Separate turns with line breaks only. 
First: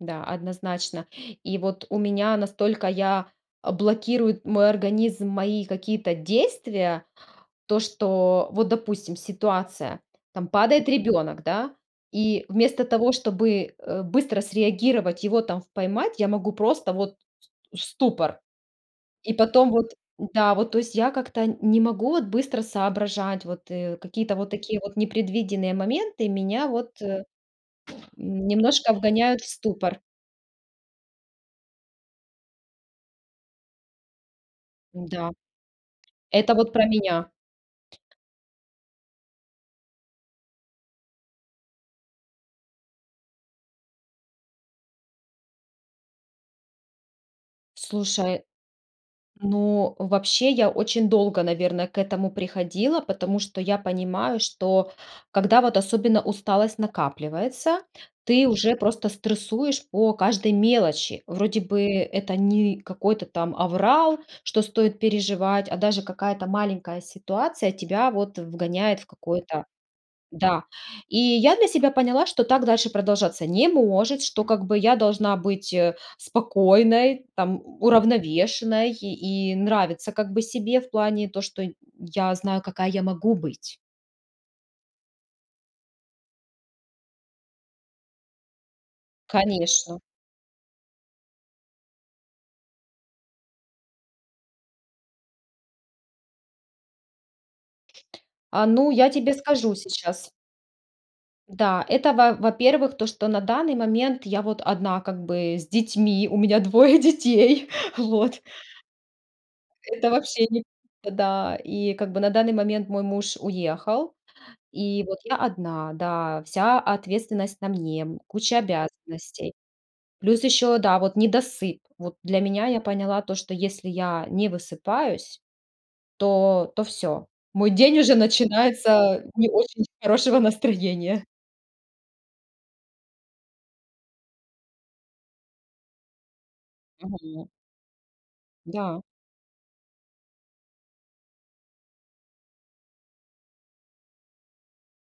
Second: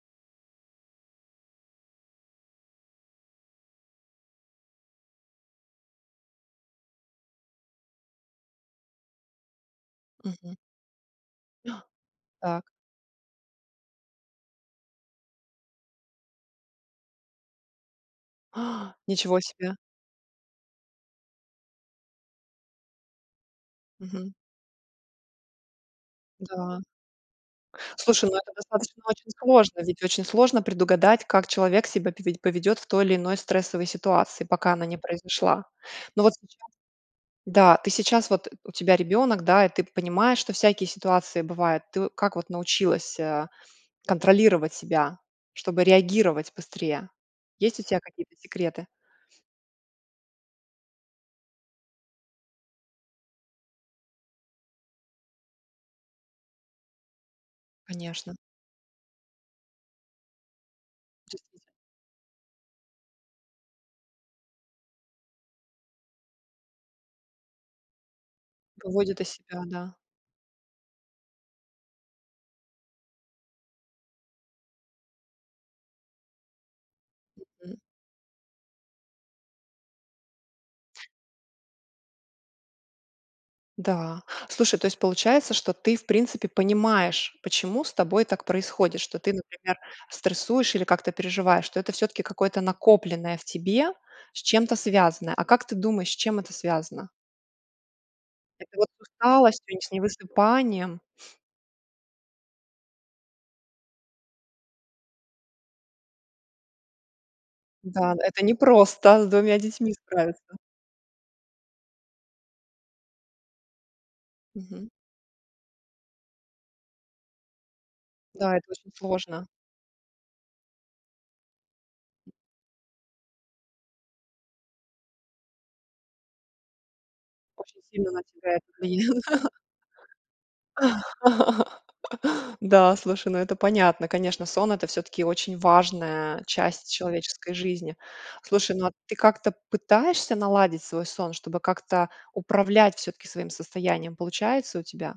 Да, однозначно. И вот у меня настолько я а_ блокирует мой организм мои какие-то действия, то, что вот, допустим, ситуация: там
Мгм.
падает ребёнок, да, и
Так.
вместо того, чтобы, э, быстро среагировать, его там в поймать, я могу просто вот с в ступор. И
Ничего
потом
себе.
вот, н-да, вот, то есть я как-то нь не могу вот быстро соображать, вот, э,
Мгм.
какие-то вот такие вот непредвиденные моменты меня
Да.
вот, э,
Слушай, ну, это
немножко
достаточно очень
вгоняют в
сложно,
ступор.
ведь очень сложно предугадать, как человек себя пове поведёт в той или иной стрессовой ситуации, пока она не
Н-да,
произошла. Но вот
это
сейчас
вот про меня.
да, ты сейчас, вот, у тебя ребёнок, да, и ты п понимаешь, что всякие ситуации бывают. Ты как вот научилась, а, контролировать себя, чтобы реагировать быстрее? Есть у тебя какие-то
Слушай.
секреты?
Ну, вообще, я очень долго, наверно, к этому приходила, потому что я понимаю, что, когда вот особенно усталость накапливается,
Конечно.
ты уже просто стрессуешь по каждой мелочи. Вроде
Действитель
бы это не какой-то там аврал, что стоит переживать, а даже какая-то маленькая ситуация тебя вот вгоняет в
Выводит из себя,
какое-то
да.
да. И я для себя поняла, что так дальше продолжаться не может, что, как бы, я должна быть, э, спокойной, там,
Мгм.
у уравновешенной и нравиться, как бы, себе в плане то, что нь я знаю, какая я могу быть.
Да, слушай, то есть получается, что ты, в принципе, понимаешь, почему с тобой так происходит, что ты, например,
Конечно.
стрессуешь или как-то переживаешь, что это всё-таки какое-то накопленное в тебе, с чем-то связанное. А как ты думаешь, с чем это связано?
А,
Это вот
ну,
с
я тебе
усталостью, и
скажу
не с
сейчас.
невысыпанием.
Да, это, во во-первых, то, что на данный момент я вот 1 как бы с детьми, у меня 2 детей.
Да, это
Вот.
не просто с 2 детьми
Это вообще
справиться.
не в да. И как бы на данный момент мой муж уехал.
Мгм.
И вот я 1, да. Вся ответственность на мне, м,
Да,
куча
это очень сложно.
обязанностей. Плюс ещё, да, вот недосып. Вот для меня я поняла то, что если я не высыпаюсь, то то всё. Мой
Очень
день
сильно
уже
на тебя это влия
начинается не очень с хорошего
да.
настроения.
Да, слушай, ну, это понятно. Конечно, сон- это всё-таки очень важная часть
Мгм.
человеческой жизни. Слушай, ну, а
Да.
ты как-то пытаешься наладить свой сон, чтобы как-то управлять всё-таки своим состоянием? Получается у тебя?